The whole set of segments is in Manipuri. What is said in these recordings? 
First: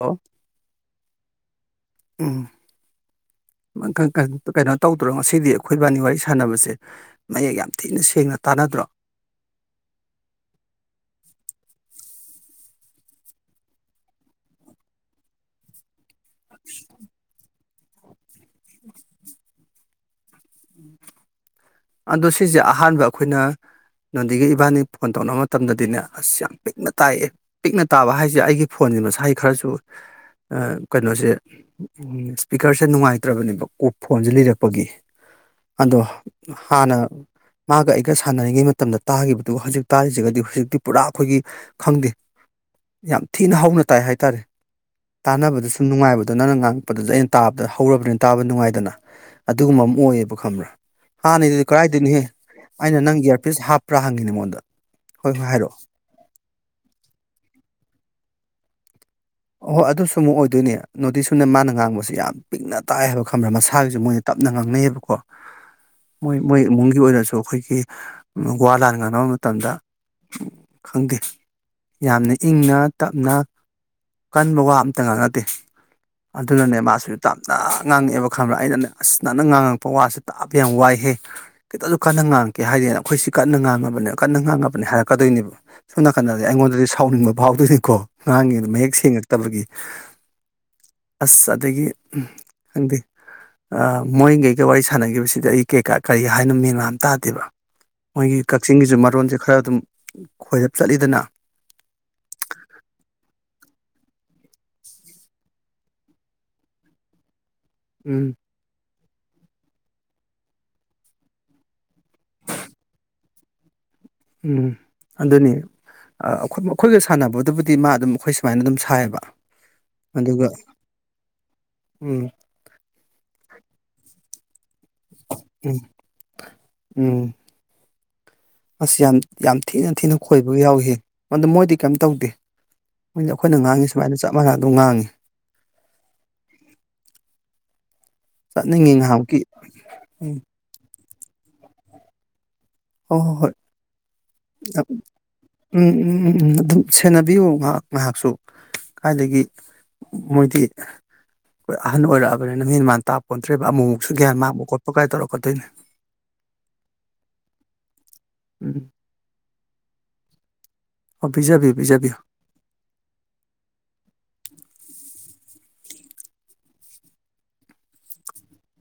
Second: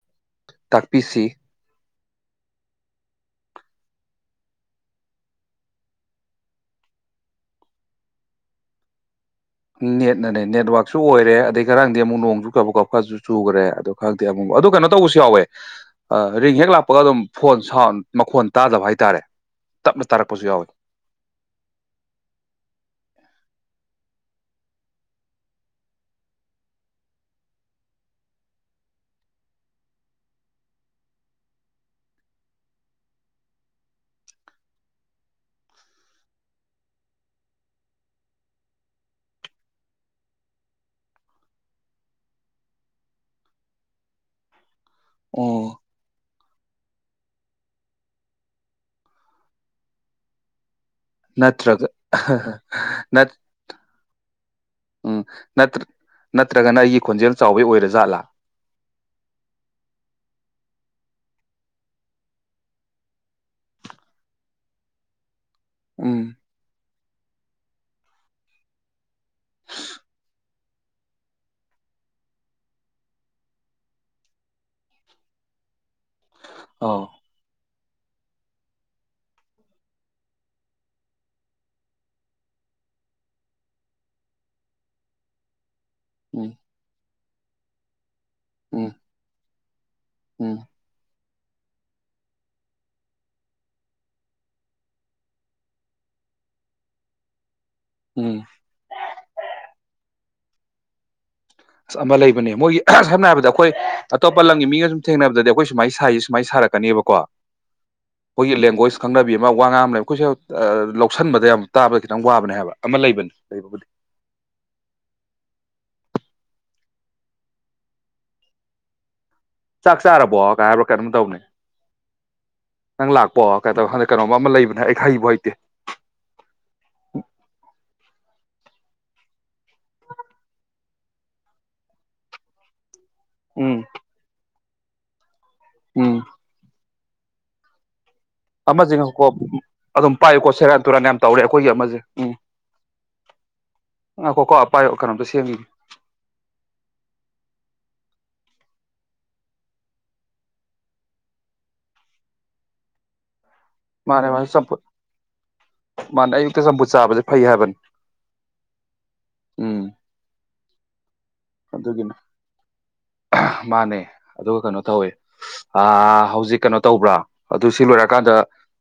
ꯍꯥ ꯇꯥꯛꯄꯤꯁꯤ ꯎꯝ ꯀꯩꯅꯣ ꯇꯧꯗ꯭ꯔꯣ ꯉꯁꯤꯗꯤ ꯑꯩꯈꯣꯏ ꯏꯕꯥꯅꯤ ꯋꯥꯔꯤ ꯁꯥꯟꯅꯕꯁꯦ ꯃꯌꯦꯛ ꯌꯥꯝ ꯊꯤꯅ ꯁꯦꯡꯅ ꯇꯥꯟꯅꯗ꯭ꯔꯣ ꯅꯦꯠꯅꯅꯦ ꯅꯦꯠꯋꯥꯛꯁꯨ ꯑꯣꯏꯔꯦ ꯑꯗꯩ ꯈꯔꯥꯡꯗꯤ ꯑꯃꯨꯛ ꯅꯣꯡꯁꯨ ꯀꯕ ꯀꯈꯁꯨ ꯆꯨꯈ꯭ꯔꯦ ꯑꯗꯨ ꯈꯪꯗꯦ ꯑꯃꯨꯛ ꯑꯗꯨ ꯀꯩꯅꯣ ꯇꯧꯕꯁꯨ ꯌꯥꯎꯋꯦ ꯔꯤꯡ ꯍꯦꯛ ꯂꯥꯛꯄꯒ ꯑꯗꯨꯝ ꯐꯣꯟ ꯁꯥꯎꯟ ꯃꯈꯣꯟ ꯇꯥꯗꯕ ꯍꯥꯏꯇꯥꯔꯦ ꯇꯞꯅ ꯇꯥꯔꯛꯄ ꯄꯨꯁꯨ ꯌꯥꯎꯋꯏ ꯑꯗꯣ ꯁꯤꯁꯦ ꯑꯍꯥꯟꯕ ꯑꯩꯈꯣꯏꯅ ꯅꯣꯗꯤꯒꯤ ꯏꯕꯥꯅꯤ ꯐꯣꯟ ꯇꯧꯅꯕ ꯃꯇꯝꯗꯗꯤꯅꯦ ꯑꯁ ꯌꯥꯝ ꯄꯤꯛꯅ ꯇꯥꯛꯑꯦ ꯄꯤꯛꯅ ꯇꯥꯕ ꯍꯥꯏꯁꯦ ꯑꯩꯒꯤ ꯐꯣꯟꯁꯦ ꯃꯁꯥꯏ ꯈꯔꯁꯨ ꯀꯩꯅꯣꯁꯦ ꯏꯁꯄꯤꯀꯔꯁꯦ ꯅꯨꯡꯉꯥꯏꯇ꯭ꯔꯕꯅꯦꯕ ꯀ ꯐꯣꯟꯁꯦ ꯂꯤꯔꯛꯄꯒꯤ ꯑꯗꯣ ꯍꯥꯟꯅ ꯃꯥꯒ ꯑꯩꯒ ꯁꯥꯟꯅꯔꯤꯉꯩ ꯃꯇꯝꯗ ꯇꯥꯈꯤꯕꯗꯨ ꯍꯧꯖꯤꯛ ꯇꯥꯔꯤꯁꯤꯒꯗꯤ ꯍꯧꯖꯤꯛꯇꯤ ꯄꯨꯔꯥ ꯑꯩꯈꯣꯏꯒꯤ ꯈꯪꯗꯦ ꯌꯥꯝ ꯊꯤꯅ ꯍꯧꯅ ꯇꯥꯏ ꯍꯥꯏ ꯇꯔꯦ ꯇꯥꯟꯅꯕꯗ ꯑꯣ ꯁꯨꯝ ꯅꯨꯡꯉꯥꯏꯕꯗꯨ ꯑꯗꯣ ꯅꯪꯅ ꯉꯥꯡꯉꯛꯄꯗꯁꯨ ꯑꯩꯅ ꯇꯥꯕꯗ ꯍꯧꯔꯕꯅꯤꯅ ꯇꯥꯕ ꯅꯨꯡꯉꯥꯏꯗꯅ ꯑꯗꯨꯒꯨꯝꯕ ꯑꯃ ꯑꯣꯏꯌꯦꯕ ꯈꯪꯕ꯭ꯔꯥ ꯍꯥꯟꯅꯩꯗꯨꯗꯤ ꯅꯠꯇ꯭ꯔꯒ ꯀꯗꯥꯏꯗꯩꯅꯣꯍꯦ ꯑꯩꯅ [unintelligible] ꯅꯪ ꯅꯠ ꯏꯌꯥꯔꯄꯤꯁ ꯍꯥꯞꯄ꯭ꯔꯥ ꯍꯪꯉꯤꯅꯦ ꯃꯉꯣꯟꯗ ꯎꯝ ꯍꯣꯏ ꯍꯣꯏ ꯍꯥꯏꯔꯛꯑꯣ ꯅꯠꯇ ꯅꯠꯇ꯭ꯔꯒꯅ ꯑꯩꯒꯤ ꯈꯣꯟꯖꯦꯜ ꯆꯥꯎꯕꯩ ꯑꯣꯏꯔꯖꯥꯠꯂꯥ ꯑꯍꯣꯏ ꯑꯗꯨꯁꯨ ꯑꯃꯨꯛ ꯑꯣꯏꯗꯣꯏꯅꯦ ꯅꯣꯗꯤ ꯁꯨꯅꯦ ꯃꯥꯅ ꯉꯥꯡꯕꯁꯤ ꯌꯥꯝ ꯄꯤꯛꯅ ꯇꯥꯏ ꯍꯥꯏꯕ ꯈꯪꯕ꯭ꯔꯥ ꯃꯁꯥꯒꯤꯁꯨ ꯃꯣꯏꯅ ꯇꯞꯅ ꯉꯥꯡꯅꯩꯌꯦꯕꯀꯣ ꯎꯝ ꯃꯣꯏ ꯃꯣꯏ ꯏꯃꯨꯡ ꯒꯤ ꯑꯣꯏꯅꯁꯨ ꯑꯩꯈꯣꯏꯒꯤ ꯋꯥ ꯂꯥꯟ ꯉꯥꯡꯅꯕ ꯃꯇꯝꯗ ꯈꯪꯗꯦ ꯌꯥꯝꯅ ꯏꯪꯅ ꯇꯞꯅ ꯀꯟꯕ ꯋꯥ ꯑꯝꯇ ꯉꯥꯡꯅꯗꯦ ꯑꯗꯨꯅꯅꯦ ꯑ ꯃꯥꯁꯨ ꯇꯥꯞꯅ ꯉꯥꯡꯉꯛꯑꯦꯕ ꯈꯪꯕ꯭ꯔꯥ ꯑꯩꯅꯅꯦ ꯑꯁ ꯅꯅꯥꯟꯅ ꯉꯥꯡꯉꯛꯄ ꯋꯥꯁꯦ ꯇꯥꯕ ꯌꯥꯝ ꯋꯥꯏꯍꯦ ꯈꯤꯇꯁꯨ ꯀꯟꯅ ꯉꯥꯡꯉꯛꯀꯦ ꯍꯥꯏꯗꯅ ꯑꯩꯈꯣꯏꯁꯤ ꯀꯟꯅ ꯉꯥꯡꯉꯕꯅꯦ ꯀꯟꯅ ꯉꯥꯡꯉꯕꯅꯦ ꯍꯥꯏꯔꯛꯀꯗꯣꯏꯅꯦꯕ ꯁꯣꯟ ꯅꯀꯟꯗꯗꯤ ꯎꯝ ꯑꯩꯉꯣꯟꯗꯗꯤ ꯁꯥꯎꯅꯤꯡꯕ ꯐꯥꯎꯗꫭꯏꯅꯤꯀꫭ ꯉꯡꯉꯤꯕ ꯎꯝ ꯃꯌꯣꯛ ꯇꯕꯒꯤ ꯎꯝ ꯑꯁ ꯑꯗꯒꯤ ꯈꯪꯗꯦ ꯃꯣꯏꯒꯩꯒ ꯋꯥꯔꯤ ꯁꯥꯟꯅꯈꯤꯕꯁꯤꯗ ꯑꯩ ꯀꯩꯀꯥ ꯀꯔꯤ ꯍꯥꯏꯅꯣ ꯃꯦꯟ ꯃꯥꯟ ꯑꯝ ꯇꯥꯗꯦꯕ ꯃꯣꯏꯒꯤ ꯎꯝ ꯀꯛꯆꯤꯡꯒꯤꯁꯨ ꯃꯔꯣꯟꯜꯁꯦ ꯈꯔ ꯑꯗꯨꯝ ꯈꯣꯏꯔꯞ ꯆꯠꯂꯤꯗꯅ ꯑꯃ ꯂꯩꯕꯅꯦ ꯃꯣꯏꯒꯤ ꯁꯝꯅ ꯍꯥꯏꯔꯕꯗ ꯑꯩꯈꯣꯏ ꯑꯇꯣꯞꯄ ꯂꯝꯒꯤ ꯃꯤꯒ ꯁꯨꯝ ꯊꯦꯡꯅꯕꯗꯗꯤ ꯑꯩꯈꯣꯏ ꯁꯨꯃꯥꯏꯅ ꯁꯥꯏꯁꯦ ꯁꯨꯃꯥꯏꯅ ꯁꯥꯔꯛꯀꯅꯦꯕꯀꯣ ꯎꯝ ꯑꯈꫭꯏꯒꯤ ꯂꯦꯡꯒꯣꯁ ꯈꯪꯅꯕꯤ ꯑꯃ ꯋꯥ ꯉꯥꯡ ꯑꯃ ꯂꯩꯕ ꯑꯩꯈꯣꯏꯁꯨꯦ ꯂꯧꯁꯤꯟꯕꯗ ꯌꯥꯝ ꯇꯥꯕꯗ ꯈꯤꯇꯪ ꯋꯥꯕꯅꯦ ꯍꯥꯏꯕ ꯑꯃ ꯂꯩꯕꯅꯦ ꯂꯩꯕꯕꯨꯗꯤ ꯎꯝ ꯑꯗꯨꯅꯤ ꯃꯈꯣꯏꯒ ꯁꯥꯟꯅꯕꯗꯨꯕꯨꯗꯤ ꯃꯥ ꯑꯗꯨꯝ ꯑꯩꯈꯣꯏ ꯁꯨꯃꯥꯏꯅ ꯑꯗꯨꯝ ꯁꯥꯏꯌꯦꯕ ꯆꯥꯛ ꯆꯥꯔꯕꯣ ꯑꯗꯨꯒ ꯀꯥꯏ ꯍꯥꯏꯕ꯭ꯔꯣ ꯀꯩꯅꯣꯝ ꯇꯧꯕꯅꯤ ꯎꯝ ꯅꯪ ꯂꯥꯛꯄꯣ ꯀꯥꯏꯗꯧ ꯍꯟꯗ ꯀꯩꯅꯣꯝ ꯑꯃ ꯂꯩꯕꯅꯦ ꯑꯩ ꯍꯩꯕꯨ ꯍꯩꯇꯦ ꯎꯝ ꯎꯝ ꯑꯁ ꯌꯥꯝ ꯌꯥꯝ ꯊꯤꯅ ꯊꯤꯅ ꯈꯣꯏꯕ ꯌꯥꯎꯏ ꯑꯗꯨꯗ ꯃꯣꯏꯗꯤ ꯀꯩꯝ ꯇꯧꯗꯦ ꯃꯣꯏ ꯑꯩꯈꯣꯏꯅ ꯎꯝ ꯉꯥꯡꯉꯦ ꯁꯃꯥꯏꯅ ꯆꯞꯥꯟꯅ ꯑꯗꯨꯝ ꯉꯥꯡꯉꯤ ꯎꯝ ꯆꯠꯅꯤꯡꯉꯤ ꯑꯃꯖꯦ ꯉꯥꯏꯍꯥꯃꯨꯛꯀꯤ ꯉꯥꯏꯈꫭꯀꫭ ꯑꯗꯨꯝ ꯎꯝ ꯄꯥꯏꯌꯨꯀꯣ ꯁꯦꯔꯥꯟ ꯇꯨꯔꯥꯟ ꯌꯥꯝ ꯇꯧꯔꯦ ꯑꯩꯈꯣꯏꯒꯤ ꯑꯃꯁꯦ ꯎꯝ ꯍꯣꯏ ꯍꯣꯏ ꯍꯣꯏ ꯉꯥꯏꯈꯣꯀꯣ ꯄꯥꯏꯌꯣ ꯀꯩꯅꯣꯝꯇ ꯁꯦꯝꯈꯤꯒꯦ ꯎꯝ ꯎꯝ ꯎꯝ ꯎꯝ ꯑꯗꯨꯝ ꯁꯦꯟꯅꯕꯤꯌꯨ ꯉꯥꯍꯥꯛ ꯉꯥꯍꯥꯛꯁꯨ ꯀꯥꯏꯗꯒꯤ ꯃꯣꯏꯗꯤ ꯑꯩꯈꯣꯏ ꯑꯍꯟ ꯑꯣꯏꯔꯛꯑꯕꯅꯤꯅ ꯃꯦꯟ ꯃꯥꯟ ꯇꯥꯄꫭꯟ ꯃꯥꯅꯦ ꯃꯥꯅꯦ ꯆꯝꯐꯨꯠ ꯃꯥꯅꯦ ꯑꯌꯨꯛꯇ ꯆꯝꯐꯨꯠ ꯆꯥꯕꯁꯦ ꯐꯩ ꯍꯥꯏꯕꯅꯤ ꯎꯝ ꯎꯝ꯫ ꯑꯣ ꯄꯕꯤꯖꯕꯤꯌꯨ - ꯑꯗꯨꯒꯤꯅꯤ ꯄꯕꯤꯖꯕꯤꯌꯨ꯫ ꯃꯥꯅꯦ ꯑꯗꯨꯒ ꯀꯩꯅꯣ ꯇꯧꯋꯦ ꯍꯧꯖꯤꯛ ꯀꯩꯅꯣ ꯇꯧꯕ꯭ꯔꯥ ꯑꯗꯨ ꯁꯤ ꯂꯣꯏꯔꯀꯥꯟꯗ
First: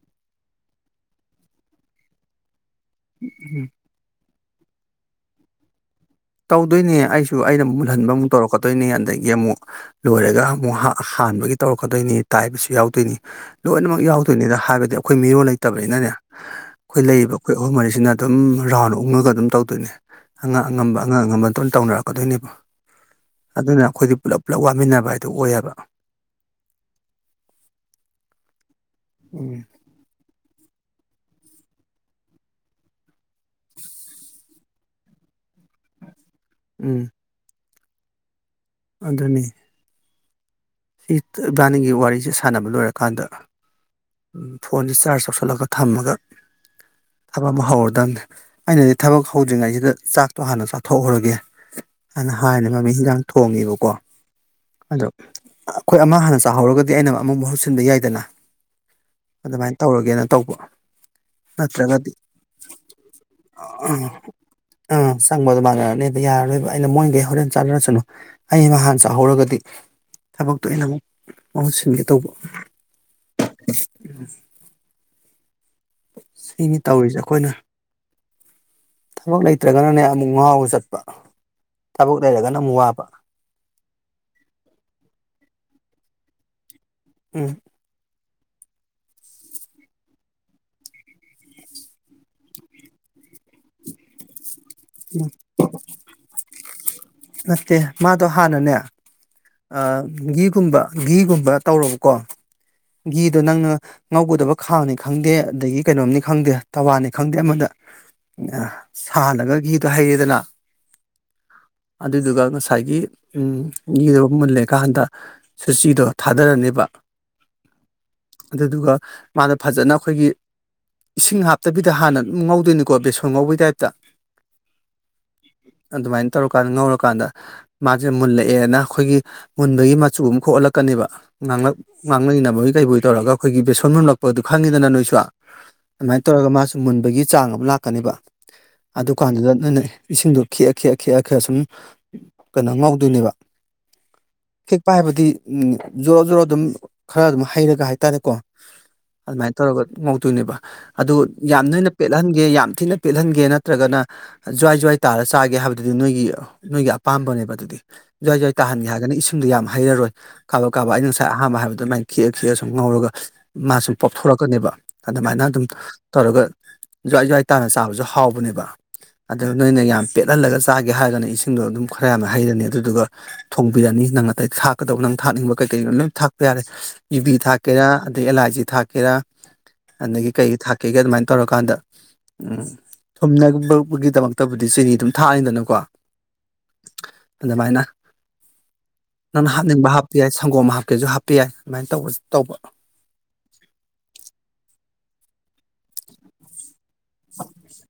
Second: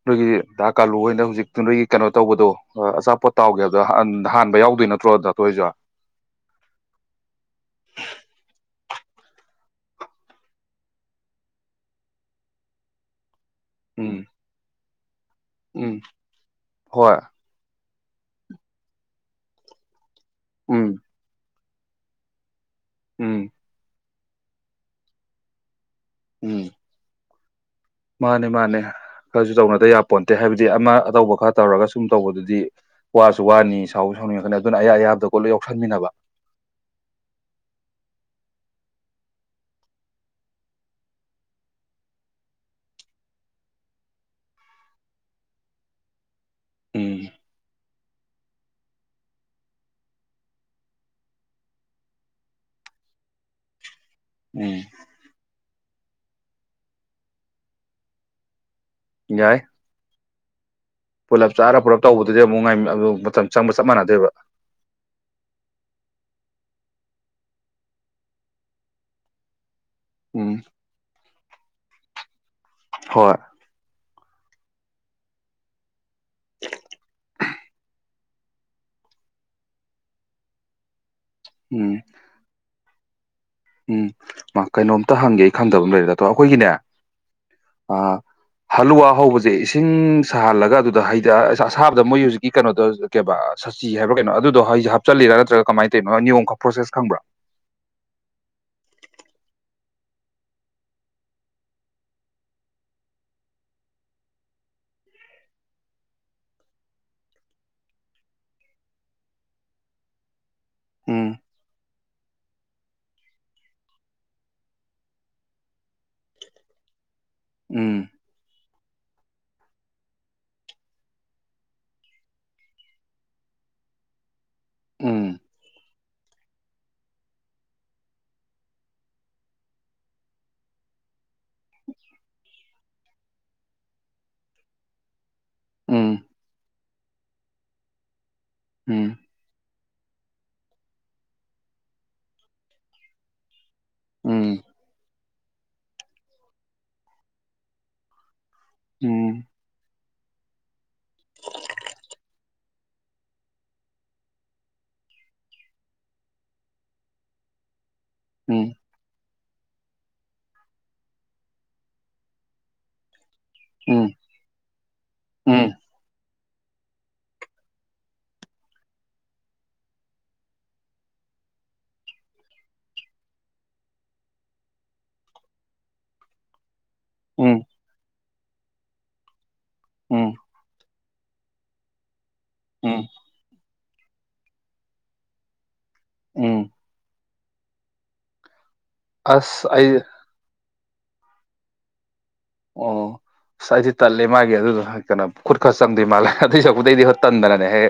ꯅꯣꯏꯒꯤ ꯗꯥ ꯀꯥꯂꯨ ꯑꯣꯏꯅ ꯍꯧꯖꯤꯛꯇ ꯅꯣꯏꯒꯤ ꯀꯩꯅꯣ ꯇꯧꯕꯗꯣ ꯍ ꯑꯆꯥꯄꯣꯠ ꯇꯥꯎꯒꯦꯕ ꯅꯍꯥꯟ ꯄꯥ ꯌꯥꯎꯗꯣꯏ ꯅꯠꯇ꯭ꯔꯣ ꯈꯣꯏꯖꯨ? ꯇꯧꯗꯣꯏꯅꯦ ꯑꯩꯁꯨ ꯑꯩꯅ ꯑꯃꯨꯛ ꯃꯨꯜꯍꯟꯕ ꯑꯃꯨꯛ ꯇꯧꯔꯛꯀꯗꯣꯏꯅꯤ ꯑꯗꯒꯤ ꯑꯃꯨꯛ ꯂꯣꯏꯔꯒ ꯑꯃꯨꯛ ꯍꯥꯟꯕꯒꯤ ꯇꯧꯔꯛꯀꯗꯣꯏꯅꯤ ꯇꯥꯏꯕꯁꯨ ꯌꯥꯎꯗꯣꯏꯅꯤ ꯂꯣꯏꯅꯃꯛ ꯎꯝ ꯌꯥꯎꯗꯣꯏꯅꯤꯗ ꯍꯥꯏꯕꯗꯤ ꯑꯩꯈꯣꯏ ꯃꯤꯔꯣꯜ ꯎꯝ ꯂꯩꯇꯕꯅꯤꯅꯅꯦ ꯑꯩꯈꯣꯏ ꯍꯣꯏ ꯂꯩꯔꯤꯕ ꯑꯩꯈꯣꯏ ꯑꯍꯨꯝ ꯃꯔꯤ ꯁꯤꯅ ꯑꯗꯨꯝ ꯔꯥꯎꯟ ꯑꯣꯛꯉꯒ ꯑꯗꯨꯝ ꯇꯧꯗꯣꯏꯅꯦ꯫ ꯑꯉꯝ ꯎꯝ - ꯑꯉꯝꯕ꯫ [unintelligible] ꯇꯧꯅꯔꯛꯀꯗꯣꯏꯅꯦꯕ ꯎꯝ ꯑꯗꯨꯅꯈꯣꯏꯗꯤ ꯄꯨꯜꯂꯞ ꯄꯨꯜꯂꯞ ꯋꯥꯃꯤꯟꯅꯕ ꯍꯥꯏꯗꯣ ꯑꯣꯏꯌꯦꯕ꯫ ꯎꯝ꯫ ꯃꯥꯅꯦ ꯃꯥꯅꯦ꯫ ꯈꯔꯁꯨ ꯎꯝ ꯇꯧꯅꯗꯕ ꯌꯥꯄꯣꯟꯇꯦ ꯍꯥꯏꯕꯗꯤ ꯑꯃ ꯑꯇꯧꯕ ꯈꯔ ꯇꯧꯔꯒ ꯁꯨꯝ ꯇꯧꯕꯗꯨꯗꯤ ꯋꯥꯁꯨ ꯋꯥꯅꯤ ꯁꯥꯎꯖꯨ ꯁꯥꯎꯅꯤꯡꯉꯛꯀꯅꯤ ꯑꯗꯨꯅ ꯑꯌꯥ ꯑꯌꯥꯕꯗ ꯀꯣꯠꯂ ꯌꯥꯎꯁꯟꯃꯤꯟꯅꯕ꯫ ꯎꯝ꯫ ꯑꯗꯨꯅꯤ꯫ ꯁꯤ ꯏꯕꯥꯅꯤꯒꯤ ꯋꯥꯔꯤꯁꯦ ꯁꯥꯟꯅꯕ ꯂꯣꯏꯔꯀꯥꯟꯗ ꯐꯣꯟꯁꯦ ꯆꯥꯔꯖ ꯆꯥꯎꯧꯁꯤꯜꯂꯒ ꯊꯝꯃꯒ ꯎꯝ ꯊꯕꯛ ꯑꯃ ꯍꯧꯔꯗꯝꯕꯅꯤ ꯑꯩꯅꯗꯤ ꯊꯕꯛ ꯍꯧꯗ꯭ꯔꯤꯉꯩꯁꯤꯗ ꯆꯥꯛꯇꯣ ꯍꯥꯟꯅ ꯆꯥꯊꯣꯛꯎꯔꯒꯦ ꯍꯥꯏꯅ ꯍꯥꯏꯅ ꯃꯃꯤ ꯌꯦꯟꯖꯥꯡ ꯊꯣꯡꯉꯦꯕꯀꯣ ꯎꯝ ꯍꯜꯂꯣ ꯑꯩꯈꯣꯏ ꯑꯃ ꯍꯥꯟꯅ ꯆꯥꯍꯧꯔꯒꯗꯤ ꯑꯩꯅ ꯑꯃꯨꯛ ꯃꯍꯨꯠ ꯁꯤꯟꯕ ꯌꯥꯏꯗꯅ꯫ ꯌꯥꯏ ꯑꯗꯨꯃꯥꯏꯅ ꯇꯧꯔꯒꯦꯅ ꯇꯧꯕ ꯄꯨꯂꯞ ꯆꯥꯔ ꯄꯨꯜꯂꯞ ꯅꯠꯇ꯭ꯔꯒꯗꯤ ꯇꯧꯕꯗꯨꯗꯤ ꯑꯃꯨꯛ ꯉ ꯑꯗꯨ ꯃꯇꯝ ꯆꯪꯕ ꯆꯞ ꯑ ꯃꯥꯟꯅꯗꯦꯕ꯫ ꯑꯥ ꯆꯪꯕꯗꯣ ꯃꯥꯟꯅꯔꯅꯦꯕ ꯌꯥꯔꯔꯣꯏꯕ ꯑꯩꯅ ꯃꯣꯏꯒꯩ ꯍꯣꯔꯦꯟ ꯆꯥꯟꯅꯔꯁꯅꯨ ꯑꯩ ꯅꯍꯥꯟ ꯆꯥꯍꯧꯔꯒꯗꯤ ꯎꯝ ꯊꯕꯛꯇꯨꯏꯅ ꯑꯃꯨꯛ ꯃꯍꯨꯠ ꯁꯤꯟꯒꯦ ꯇꯧꯕ꯫ ꯍꯣꯏ꯫ ꯎꯝ ꯁꯤꯅꯤ ꯇꯧꯔꯤꯁꯦ ꯑꯩꯈꯣꯏꯅ꯫ ꯊꯕꯛ ꯂꯩꯇ꯭ꯔꯒꯅꯅꯦ ꯑꯃꯨꯛ ꯉꯥꯎꯔ ꯆꯠꯄ꯫ ꯎꯝ ꯊꯕꯛ ꯂꯩꯔꯒꯅ ꯑꯃꯨꯝꯛ ꯋꯥꯕ ꯎꯝ ꯃꯥ ꯀꯩꯅꯣꯝꯇ ꯍꯪꯒꯦ? ꯈꯪꯗꯕ ꯑꯃ ꯂꯩꯔꯦ ꯑꯣ ꯑꯩꯈꯣꯏꯒꯤꯅꯦ ꯎꯝ ꯑꯥ ꯍꯜꯂꯨꯋꯥ ꯍꯧꯕꯁꯦ ꯏꯁꯤꯡ ꯁꯥꯍꯜꯂꯒ ꯑꯗꯨꯗ ꯍꯩꯗ ꯑꯁꯥꯕꯗ ꯃꯣꯏ ꯍꯧꯖꯤꯛꯀꯤ ꯀꯩꯅꯣꯗ ꯀ ꯁꯆꯤ ꯍꯥꯏꯕ꯭ꯔꯥ ꯀꯩꯅꯣ ꯑꯗꯣ ꯍꯧꯁꯦ ꯎꯝ ꯍꯥꯞꯆꯤꯜꯂꯤꯔꯥ ꯅꯠꯇ꯭ꯔꯒ ꯀꯃꯥꯏꯅ ꯇꯧꯔꯤꯅꯣ ꯅꯤꯌꯣꯝ ꯄ꯭ꯔꯣꯁꯦꯁ ꯈꯪꯕ꯭ꯔꯥ ꯅꯠꯇꯦ ꯃꯥꯗꯣ ꯍꯥꯟꯅꯅꯦ ꯑ ꯘꯤꯒꯨꯝꯕ ꯘꯤꯒꯨꯝꯕ ꯇꯧꯔꯕꯀꯣ ꯘꯤꯗꯣ ꯅꯪꯅ ꯉꯧꯒꯗꯕ ꯈꯥꯡꯅꯤ ꯈꯪꯗꯦ ꯑꯗꯒꯤ ꯀꯩꯅꯣꯝꯅꯤ ꯈꯪꯗꯦ ꯇꯋꯥꯅꯤ ꯈꯪꯗꯦ ꯑꯃꯗ ꯁꯥꯜꯂꯒ ꯘꯤꯗꯣ ꯍꯩꯌꯦꯗꯅ ꯎꯝ ꯑꯗꯨꯗꯨꯒ ꯉꯁꯥꯏꯒꯤ ꯎꯝ ꯘꯤꯗꯨ ꯃꯨꯜꯂꯦꯀꯥꯟꯗ ꯁꯨꯆꯤꯗꯣ ꯊꯥꯗꯔꯅꯦꯕ ꯎꯝ ꯑꯗꯨꯗꯨꯒ ꯃꯥꯅ ꯐꯖꯅ ꯑꯩꯈꯣꯏꯒꯤ ꯏꯁꯤꯡ ꯍꯥꯞꯇꯕꯤꯗ ꯍꯥꯟꯅ ꯑꯗꯨꯝ ꯉꯧꯗꯣꯏꯅꯤꯀꯣ ꯕꯦꯁꯣꯟ ꯉꯧꯕꯒꯤ ꯇꯥꯏꯞꯇ ꯎꯝ ꯑꯗꯨꯃꯥꯏꯅ ꯇꯧꯔꯀꯥꯟꯗ ꯉꯧꯔꯀꯥꯟꯗ ꯃꯥꯁꯦ ꯃꯨꯜꯂꯛꯑꯦꯅ ꯑꯩꯈꯣꯏꯒꯤ ꯃꯨꯟꯕꯒꯤ ꯃꯆꯨ ꯑꯃ ꯈꯣꯍꯜꯂꯛꯀꯅꯦꯕ ꯉꯥꯡꯂꯛ ꯉꯥꯡꯅꯅꯕꯒꯤ ꯀꯩꯕꯒꯤ ꯇꯧꯔꯒ ꯑꯩꯈꯣꯏꯒꯤ ꯕꯦꯁꯣꯟ ꯃꯨꯨꯝꯂꯛꯄ ꯑꯗꯨ ꯈꯪꯉꯤꯗꯅ ꯅꯣꯏꯁꯨ ꯑꯗꯨꯃꯥꯏꯅ ꯎꯝ ꯇꯧꯔꯒ ꯃꯥꯁꯨ ꯃꯨꯟꯕꯒꯤ ꯆꯥꯡ ꯑꯃ ꯂꯥꯛꯀꯅꯦꯕ ꯎꯝ ꯑꯗꯨꯀꯥꯟꯗꯨꯗ ꯅꯅꯦ ꯏꯁꯤꯡꯗꯣ ꯈꯤꯦꯛꯑ ꯈꯦꯦꯛꯑ ꯈꯦꯦꯛꯑ ꯈꯦꯑ ꯁꯁꯨꯝ ꯀꯩꯅꯣ ꯉꯧꯗꯣꯏꯅꯦꯕ ꯎꯝ ꯦꯛꯄ ꯍꯥꯏꯕꯗꯤ ꯎ ꯖꯣꯔꯣ ꯖꯣꯔꯣ ꯑꯗꯨꯝ ꯈꯔ ꯑꯗꯨꯝ ꯍꯩꯔꯒ ꯍꯥꯏꯇꯥꯔꯦꯀꯣ ꯎꯝ ꯑꯗꯨꯃꯥꯏꯅ ꯇꯧꯔꯒ ꯉꯧꯗꯣꯏꯅꯦꯕ ꯑꯗꯨ ꯌꯥꯝ ꯅꯣꯏꯅ ꯄꯦꯜꯠꯍꯟꯒꯦ ꯌꯥꯝ ꯊꯤꯅ ꯄꯦꯠꯍꯟꯒꯦ ꯅꯠꯇ꯭ꯔꯒꯅ ꯖ꯭ꯋꯥꯏ ꯖ꯭ꯋꯥꯏ ꯇꯥꯔ ꯆꯥꯒꯦ ꯍꯥꯏꯕꯗꯨꯗꯤ ꯅꯣꯏꯒꯤ ꯅꯣꯏꯒꯤ ꯑꯄꯥꯝꯕꯅꯦꯕ ꯑꯗꯨꯗꯤ ꯖ꯭ꯋꯥꯏ ꯖ꯭ꯋꯥ ꯎꯝ ꯇꯥꯟꯒꯦ ꯍꯥꯏꯔꯒꯅ ꯏꯁꯤꯡꯗꯣ ꯌꯥꯝ ꯍꯩꯔꯔꯣꯏ ꯀꯥꯕ ꯀꯥꯕ ꯑꯩ ꯉꯁꯥꯏ ꯑꯍꯥꯟꯕ ꯍꯥꯏꯕꯗꯨ ꯃꯥꯏꯈ ꯈ ꯁꯉꯔꯒ ꯃꯥꯁꯨ ꯎꯝ ꯄꯣꯛꯊꯣꯔꯛꯀꯅꯦꯕ ꯑꯗꯨꯃꯥꯏꯅ ꯑꯗꯨꯝ ꯎꯝ ꯇꯧꯔꯒ ꯖ꯭ꯋꯥꯏ ꯖ꯭ꯋꯥꯏ ꯇꯥꯅ ꯆꯥꯕꯁꯨ ꯍꯥꯎꯕꯅꯦꯕ ꯑꯗꯨ ꯅꯣꯏꯅ ꯌꯥꯝ ꯄꯦꯠꯍꯜꯂꯒ ꯆꯥꯒꯦ ꯍꯥꯏꯔꯒꯅ ꯏꯁꯤꯡꯗꯣ ꯑꯗꯨꯝ ꯈꯔ ꯌꯥꯝꯅ ꯍꯩꯔꯅꯤ ꯑꯗꯨꯗꯨꯒ ꯊꯣꯡꯕꯤꯔꯅꯤ ꯅꯪ ꯑꯇꯩ ꯊꯥꯛꯀꯗꯧꯕ ꯅꯪ ꯊꯥꯛꯅꯤꯡꯕ ꯀꯩꯀꯩꯣ ꯂꯣꯏ ꯊꯥꯛ ꯌꯥꯔꯦ ꯌꯨꯕꯤ ꯎꯝ ꯊꯥꯛꯀꯦꯔꯥ ꯑꯗꯩ ꯑꯦꯂꯥꯏꯖꯤ ꯊꯥꯛꯀꯦꯔꯥ ꯑꯗꯒꯤ ꯎꯝ ꯀꯩ ꯊꯥꯛ ꯀꯩꯀꯩ ꯑꯗꯨꯃꯥꯏꯅ ꯇꯧꯔꯀꯥꯟꯗ ꯎꯝ ꯊꯨꯝꯅꯕꯒꯤꯗꯃꯛꯇꯕꯨꯗꯤ ꯆꯤꯅꯤ ꯑꯗꯨꯝ ꯊꯥꯅꯤꯗꯅꯀꯣ ꯎꯝ ꯑꯗꯨꯃꯥꯏꯅ ꯅꯪꯅ ꯑꯁ ꯑꯩ ꯍꯥꯞꯅꯤꯡꯕ ꯍꯥꯞꯄ ꯌꯥꯏ ꯁꯪꯒꯣꯝ ꯍꯥꯞꯄ ꯀꯁꯨꯣ ꯍꯥꯞ ꯄꯤ ꯌꯥꯏ ꯑꯗꯨꯃꯥꯏꯅ ꯇꯧꯕꯁꯦ ꯑꯣ ꯁꯁ ꯍꯥꯏꯗꯤ ꯇꯜꯂꯦ ꯃꯥꯒꯤ ꯑꯗꯨꯗ ꯍꯥꯏꯦ ꯀꯩꯅꯣ ꯈꯨꯠꯈꯥꯁ ꯆꯝꯗꯦ ꯃꯥꯂꯦ ꯑꯇꯩ ꯆ ꯎꯗꯩꯗꯤ ꯍ ꯇꯗꯅꯅꯦ ꯍꯦ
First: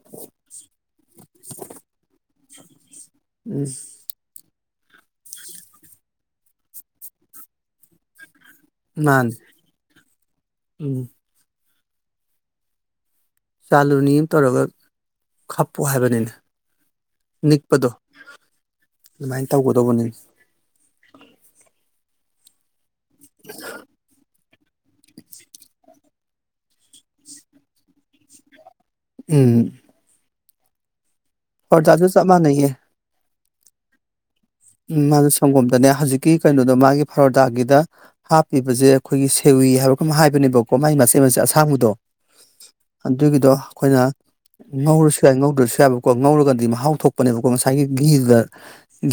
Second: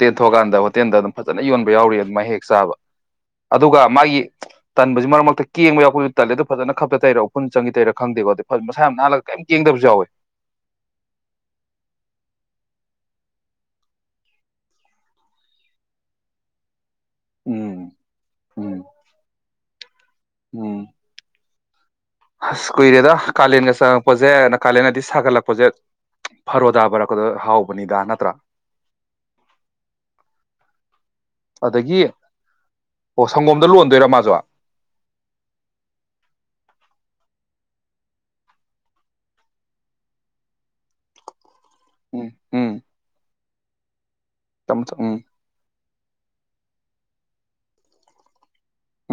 ꯇꯦꯟ ꯊꯣꯛꯀꯥꯟꯗ ꯍꯣꯇꯦꯟꯗ ꯑꯗꯨꯝ ꯐꯖꯅ ꯌꯣꯟꯕ ꯌꯥꯎꯔꯤ ꯑꯗꯨꯃꯥꯏ ꯍꯦꯛ ꯑꯦꯁꯕ ꯎꯝ ꯑꯗꯨꯒ ꯃꯥꯒꯤ ꯇꯟꯕꯁꯤ ꯃꯔꯛꯇ ꯀꯦꯡꯕ ꯌꯥꯎꯄꯗꯨꯗꯤ ꯇꯂꯦ ꯐꯖꯅ ꯈꯞꯇ ꯇꯩꯔ ꯎꯐꯟ ꯆꯪꯉ ꯇꯩꯔꯥ ꯈꯪꯗꯦꯣꯗꯤ ꯃꯁꯥ ꯌꯥꯝ ꯅꯥꯜꯂꯒ ꯃꯥꯅꯤ ꯀꯔꯤꯝ ꯌꯦꯡꯗꯕꯁꯨ ꯌꯥꯎꯋꯦ ꯎꯝ ꯆꯥꯂꯨꯅꯤ ꯑꯃ ꯇꯧꯔꯒ ꯈꯞꯄꯣ ꯍꯥꯏꯕꯅꯤꯅ ꯅꯤꯛꯄꯗꯣ ꯎꯝ ꯎꯝ ꯑꯗꯨꯃꯥꯏꯅ ꯇꯧꯒꯗꯧꯕꯅꯤꯅ ꯑ ꯀꯨꯏꯔꯦꯗ ꯀꯥꯂꯦꯟꯒ ꯆꯪꯉꯛꯄꯁꯦ ꯀꯥꯂꯦꯟꯒꯗꯤ ꯁꯥꯒꯠꯂꯛꯄꯁꯦ ꯐꯔꯣꯗꯥ ꯐꯔꯛꯄꯗ ꯍꯥꯎꯕꯅꯤꯗ ꯅꯠꯇ꯭ꯔꯥ ꯎꯝ ꯑꯗꯒꯤ ꯑꯣꯖꯥꯖꯁ ꯑꯃꯥꯅꯌꯦ ꯑꯣ ꯁꯪꯒꯣꯝꯗ ꯂꯣꯟꯗꯣꯏꯔꯥ ꯃꯥꯁꯨꯣ ꯎꯝ ꯃꯥꯗ ꯁꯪꯒꯣꯝꯗꯅꯦ ꯍꯧꯖꯤꯛꯀꯤ ꯀꯩꯅꯣꯗꯣ ꯃꯥꯒꯤ ꯐꯔꯣꯗꯥꯒꯤꯗ ꯍꯥꯞꯄꯤꯕꯁꯦ ꯑꯩꯈꯣꯏꯒꯤ ꯁꯦꯋꯤ ꯍꯥꯏꯕ ꯍꯥꯏꯕꯅꯦꯕꯀꯣ ꯃꯥꯒꯤ ꯃꯆꯦꯠ ꯃꯆꯦ ꯑꯁꯥꯡꯕꯗꯣ ꯎꯝ ꯎꯝ ꯑꯗꯨꯒꯤꯗꯣ ꯑꯩꯈꯣꯏꯅ ꯎꯝ ꯉꯧꯔꯁꯤ ꯉꯧꯗꯁꯤ ꯍꯥꯏꯕ ꯀꯣ ꯉꯧꯔꯒꯗꯤ ꯃꯍꯥꯎ ꯊꯣꯛꯄꯅꯦꯕꯀꯣ ꯉꯁꯥꯏꯒꯤ ꯘꯗ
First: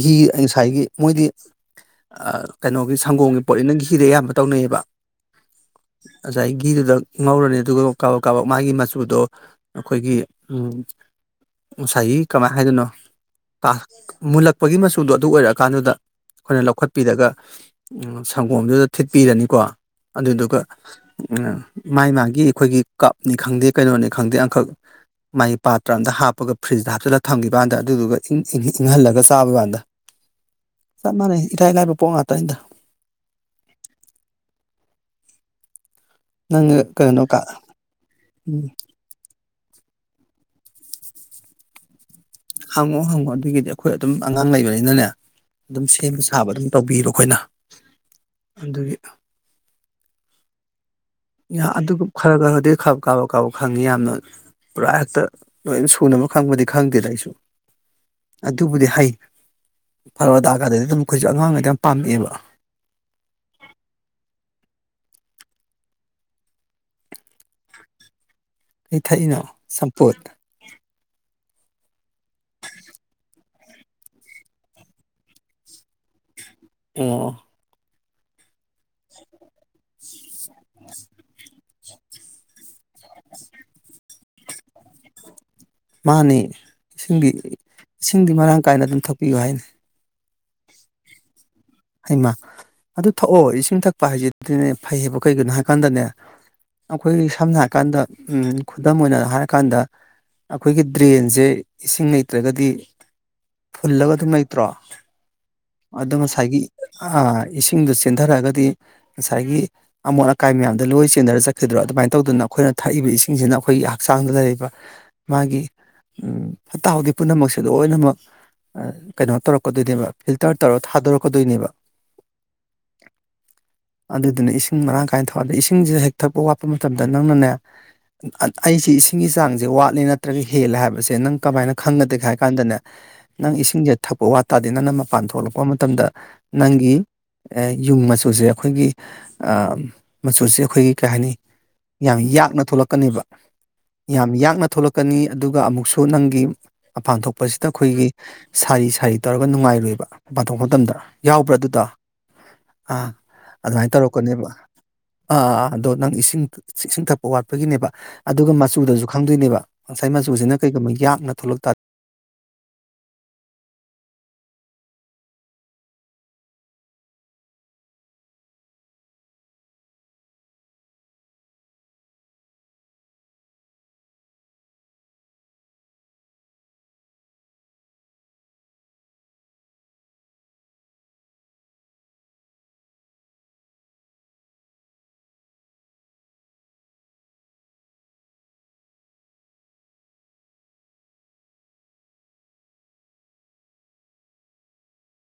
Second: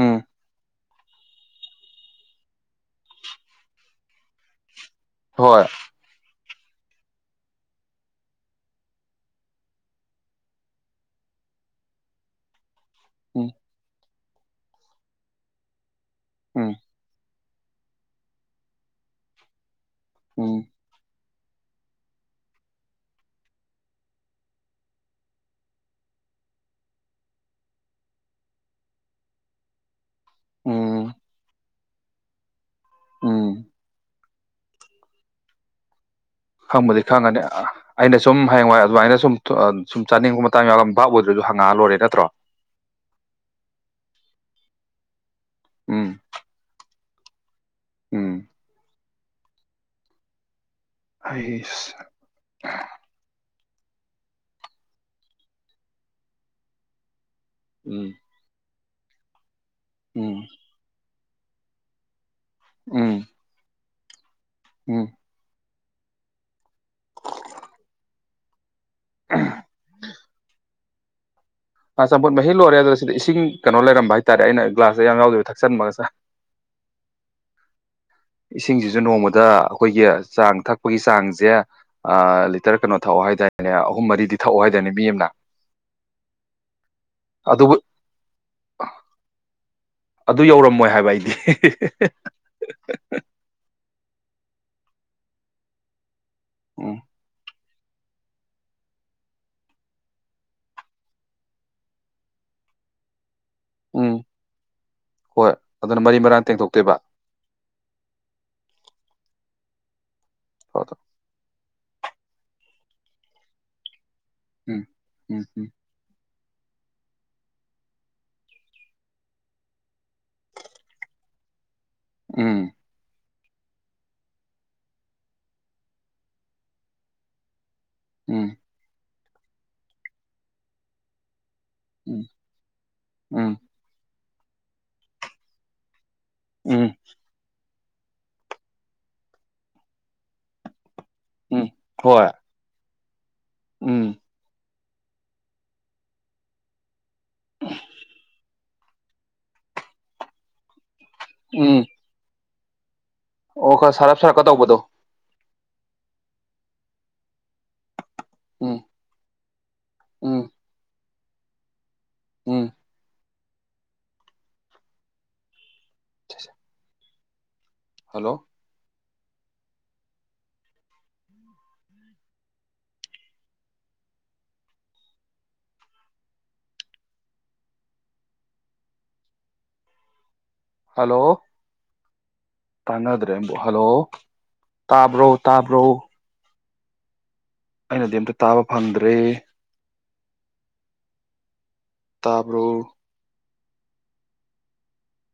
ꯒꯤ ꯎꯝ ꯑꯗꯒꯤ ꯃꯣꯏꯗꯤ ꯀꯩꯅꯣꯒꯤ ꯁꯪꯒꯣꯝꯒꯤ ꯄꯣꯠꯅꯤ ꯅꯪ ꯘꯤꯗ ꯑꯌꯥꯝꯕ ꯇꯧꯅꯩꯌꯦꯕ ꯍꯣꯏ ꯉꯁꯥꯏꯒꯤ ꯘꯤꯗꯨꯗ ꯉꯧꯔꯅꯤ ꯑꯗꯨꯒ ꯀꯥꯕ ꯀꯥꯕꯛ ꯃꯥꯒꯤ ꯃꯆꯨꯗꯣ ꯑꯩꯈꯣꯏꯒꯤ ꯉꯁꯥꯏꯒꯤ ꯀꯃꯥꯏꯅ ꯍꯥꯏꯗꯣꯏꯅꯣ ꯎꯝ ꯑ ꯃꯨꯜꯂꯛꯄꯒꯤ ꯃꯆ ꯁꯨꯗꯣ ꯑꯗꯨ ꯑꯣꯏꯔ ꯀꯥꯟꯗꯨꯗ ꯑꯩꯈꯣꯏꯅ ꯎꯝ ꯂꯧꯈꯠꯄꯤꯔꯒ ꯎ ꯁꯪꯒꯣꯝꯗꯨꯗ ꯊꯤꯠꯄꯤꯔꯅꯤꯀꯣ ꯑꯗꯨꯗꯨꯒ ꯎꯝ ꯃꯥꯏ ꯃꯥꯒꯤ ꯑꯩꯈꯣꯏꯒꯤ ꯀꯞꯅꯤ ꯈꯪꯗꯦ ꯀꯩꯅꯣꯅꯤ ꯈꯪꯗꯦ ꯑꯪꯈꯛ ꯃꯥꯒꯤ ꯄꯥꯇ꯭ꯔ ꯑꯝꯇ ꯍꯥꯞꯄꯒ ꯐ꯭ꯔꯤꯖꯇ ꯍꯥꯞꯆꯜꯂꯒ ꯊꯝꯈꯤꯕ ꯀꯥꯟꯗ ꯑꯗꯨꯗꯨꯒ ꯏꯪꯍꯜꯂꯒ ꯆꯥꯕ ꯀꯥꯟꯗ ꯎꯝ ꯆꯞ ꯃ ꯏꯇꯥꯏ ꯏ ꯂꯥꯏ ꯄꯣꯉꯇꯗ ꯎꯝ ꯅꯪꯅ ꯈꯪꯕꯨꯗꯤ ꯀꯩꯅꯣ ꯀꯥ ꯈꯪꯉꯅꯤ ꯑꯩꯅ ꯁꯨꯝ ꯎꯝ ꯍꯌꯦꯡꯋꯥꯏ ꯑꯗꯨꯃꯥꯏꯅ ꯁꯨꯝ ꯁꯨꯝ ꯆꯥꯅꯤꯡꯕ ꯃꯇꯥꯡ ꯌꯥꯝ ꯚꯕꯥꯞ ꯑꯣꯏꯗ꯭ꯔꯁꯨꯪꯉꯑ ꯂꯣꯏꯔꯦ ꯅꯠꯇ꯭ꯔꯣ ꯍꯪꯉꯣ ꯍꯪꯉꯣ ꯑꯗꯨꯒꯤꯗꯤ ꯑꯩꯈꯣꯏ ꯑꯗꯨꯝ ꯑꯉꯥꯡ ꯂꯩꯕꯅꯤꯅꯅꯦ ꯑꯗꯨꯝ ꯎꯝ ꯁꯦꯝꯕ ꯁꯥꯕ ꯑꯗꯨꯝ ꯇꯧꯕꯤꯔꯣ ꯑꯩꯈꯣꯏꯅ ꯎꯝ ꯑꯗꯨꯒꯤ ꯌꯥ ꯑꯗꯨ ꯑꯩꯁ ꯈꯔ ꯈꯔꯗꯤ ꯈ ꯀꯥꯎ ꯀꯥꯎ ꯈꯪꯉꯤ ꯌꯥꯝꯅ ꯄꯨꯔꯥ ꯍꯦꯛꯇ ꯂꯣꯏ ꯁꯨꯅꯕ ꯈꯪꯕꯗꯤ ꯈꯪꯗꯦꯗ ꯑꯩꯁꯨ ꯎꯝ ꯑꯗꯨꯕꯨꯗꯤ ꯍꯥꯏꯩ ꯄꯔꯋꯥꯗ ꯎꯝ ꯍꯥꯀꯗꯗꯤ ꯑꯩꯈꯣꯏꯁꯨ ꯑꯉꯥꯡꯉ ꯌꯥꯝ ꯄꯥꯝꯃꯛꯑꯕ ꯎꯝ ꯎꯝ ꯑꯩ ꯊꯥꯏꯅꯣ ꯁꯝꯄꯨꯗ ꯆꯝꯐꯨꯠ ꯃꯍꯤ ꯂꯣꯏꯔꯦ ꯑꯗꯨꯗ ꯁꯤꯗ ꯏꯁꯤꯡ ꯀꯩꯅꯣ ꯂꯩꯔꯝꯕ ꯍꯥꯏꯇꯥꯔꯦ ꯑꯩꯅ ꯒ꯭ꯂꯥꯁꯁ ꯌꯥꯝ ꯌꯥꯎꯗꯣꯏꯕ ꯊꯛꯆꯟꯕꯒꯁꯦ ꯑꯣ ꯏꯁꯤꯡꯁꯤꯁꯨ ꯅꯣꯡꯃꯗ ꯑꯩꯈꯣꯏꯒꯤ ꯆꯥꯡ ꯊꯛꯄꯒꯤ ꯆꯥꯡꯁꯦ ꯑ ꯂꯤꯇꯔ ꯀꯩꯅꯣ ꯊꯛꯑꯣ ꯍꯥꯏꯇꯥꯔꯦꯅꯦ ꯑꯍꯨꯝ ꯃꯔꯤꯗꯤ ꯊꯛꯑꯣ ꯍꯥꯏꯇꯥꯔꯅꯦ ꯃꯤ ꯑꯃꯅ ꯃꯥꯅꯤ ꯏꯁꯤꯡꯗꯤ ꯑꯗꯨꯕꯨ ꯏꯁꯤꯡꯗꯤ ꯃꯔꯥꯡ ꯀꯥꯏꯅ ꯑꯗꯨꯝ ꯊꯣꯛꯄꯤꯌꯨ ꯍꯥꯏꯅꯤ ꯑꯗꯨ ꯌꯧꯔꯝꯃꯣꯏ ꯍꯥꯏꯕ ꯑꯩꯗꯤ ꯍꯩꯃ ꯑꯗꯨ ꯊꯛꯑꯣ ꯏꯁꯤꯡ ꯊꯛꯄ ꯍꯥꯏꯁꯤꯅꯦ ꯐꯩꯌꯦꯕ ꯀꯩꯒꯤꯅꯣ ꯍꯥꯏ ꯀꯥꯟꯗꯅꯦ ꯎꯝ ꯑꯩꯈꯣꯏ ꯁꯝꯅ ꯀꯥꯟꯗ ꯈꯨꯗꯝ ꯑꯣꯏꯅ ꯍꯥꯏꯔꯀꯥꯟꯗ ꯑꯩꯈꯣꯏꯒꯤ ꯗ꯭ꯔꯦꯟꯁꯦ ꯏꯁꯤꯡ ꯂꯩꯇ꯭ꯔꯒꯗꯤ ꯐꯨꯜꯂꯒ ꯎꯝ ꯑꯗꯨꯝ ꯂꯩꯇ꯭ꯔꯣ ꯍꯣꯏ ꯑꯗꯨꯅ ꯑꯗꯣ ꯃꯔꯤ ꯃꯔꯥꯡ ꯉꯁꯥꯏꯒꯤ ꯇꯦꯡꯊꯣꯛꯇꯣꯏꯕ ꯑꯥ ꯏꯁꯤꯡꯗ ꯆ ꯆꯦꯟꯊꯔꯛꯑꯒꯗꯤ ꯉꯁꯥꯏꯒꯤ ꯑꯃꯣꯠ ꯑꯀꯥꯏ ꯃꯌꯥꯝꯗ ꯂꯣꯏ ꯆꯦꯟꯟꯅꯔ ꯆꯠꯈꯤꯗ꯭ꯔꯣ ꯑꯗꯨꯃꯥꯏꯅ ꯇꯧꯗꯅ ꯑꯩꯈꯣꯏꯅ ꯊꯛꯏꯕ ꯏꯁꯤꯡꯁꯤꯅ ꯑꯩꯈꯣꯏꯒꯤ ꯍꯛꯆꯥꯡꯗ ꯂꯩꯔꯤꯕ ꯎꯝ ꯎꯝ ꯃꯥꯒꯤ ꯐꯠꯇ ꯍꯥꯎꯊꯤ ꯄꯨꯝꯅꯃꯛꯁꯦ ꯂꯣꯏꯅꯃꯛ ꯀꯩꯅꯣ ꯇꯧꯔꯛꯀꯗꯣꯏꯅꯦꯕ ꯐꯤꯜꯇꯔ ꯇꯧꯔ ꯊꯥꯗꯣꯔꯛꯀꯗꯣꯏꯅꯦꯕ ꯎꯝ ꯑꯗꯨꯗꯨꯅ ꯏꯁꯤꯡ ꯃꯔꯥꯡ ꯀꯥꯏꯅ ꯊꯛꯗ ꯏꯁꯤꯡꯁꯤꯦ ꯍꯦꯛ ꯊꯛꯄ ꯋꯥꯠꯄ ꯃꯇꯝꯗ ꯅꯪꯅꯅꯦ ꯎꯝ ꯑꯩ ꯆꯁꯤ ꯏꯁꯤꯡꯒꯤꯒꯤ ꯆꯥꯡꯁꯦ ꯋꯥꯠꯂꯤ ꯅꯠꯇ꯭ꯔꯒ ꯍꯦꯜꯂꯦ ꯍꯥꯏꯕꯁꯦ ꯅꯪ ꯀꯃꯥꯏꯅ ꯈꯪꯒꯗꯒꯦ ꯎꯝ ꯍꯥꯏ ꯀꯥꯟꯗꯅꯦ ꯅꯪ ꯎꯝ ꯏꯁꯤꯡꯁꯦ ꯊꯛꯄ ꯋꯥꯠ ꯇꯥꯗꯅꯅ ꯃꯄꯥꯟ ꯊꯣꯛꯂꯛꯄ ꯃꯇꯝꯗ ꯎꯝ ꯅꯪꯒꯤꯤ ꯑꯦ ꯌꯨꯝ ꯃꯆꯨꯁꯦ ꯑꯩꯈꯣꯏꯒꯤ ꯃꯆꯨꯁꯦ ꯑꯩꯈꯣꯏꯒꯤ ꯀꯩ ꯍꯥꯏꯅꯤ ꯎꯝ ꯌꯥꯝ ꯍꯣꯏ ꯌꯥꯛꯅ ꯊꯣꯛꯂꯛꯄ ꯀꯅꯤꯕ ꯎꯝ ꯌꯥꯝ ꯌꯥꯡꯅ ꯊꯣꯛꯂꯛ ꯀꯅꯤ ꯑꯗꯨꯒ ꯑꯃꯨꯛꯁꯨ ꯅꯪꯒꯤ ꯑꯄꯥꯟ ꯊꯣꯛꯄꯁꯤꯗ ꯑꯩꯈꯣꯏꯒꯤ ꯁꯥꯔꯤ ꯁꯥꯔꯤ ꯇꯧꯔꯒ ꯅꯨꯡꯉꯥꯏꯔꯣꯏꯕ ꯄꯥꯊꯣꯛ ꯃꯇꯝꯗ ꯌꯥꯎꯕ꯭ꯔꯥ ꯎꯝ ꯑꯗꯨꯗꯣ? ꯑꯥ ꯑꯣ ꯈ ꯑꯗꯨꯃꯥꯏꯅ ꯁꯔꯞ ꯁꯔꯞ ꯀ ꯇꯧꯔꯛꯀꯅꯦꯕ ꯇꯕꯗꯣ꯫ ꯑꯥ ꯑꯗꯣ ꯅꯪ ꯏꯁꯤꯡ ꯏꯁꯤꯡ ꯊꯛꯄ ꯋꯥꯠꯄꯒꯤꯅꯦꯕ ꯑꯗꯨꯒ ꯎꯝ ꯃꯆꯨꯗꯁꯨ ꯈꯪꯗꯣꯏꯅꯦꯕ ꯉꯁꯥꯏ ꯎꯝ ꯃꯆꯨꯁꯤꯅ ꯀꯩꯒꯨꯝꯕ ꯌꯥꯛꯅ ꯊꯣꯛꯂꯛ ꯇꯥ ꯎꯝ꯫ [inaudible] ꯍꯜꯂꯣ! ꯍꯜꯂꯣ! ꯇꯥꯟꯅꯗ꯭ꯔꯦꯕꯨ ꯍꯜꯂꯣ! ꯇꯥꯕ꯭ꯔꯣ ꯇꯥꯕ꯭ꯔꯣ? ꯑꯩꯅꯗꯤ ꯑꯝꯇ ꯇꯥꯕ ꯐꯪꯗ꯭ꯔꯦ꯫ ꯇꯥꯕꯔꯣ?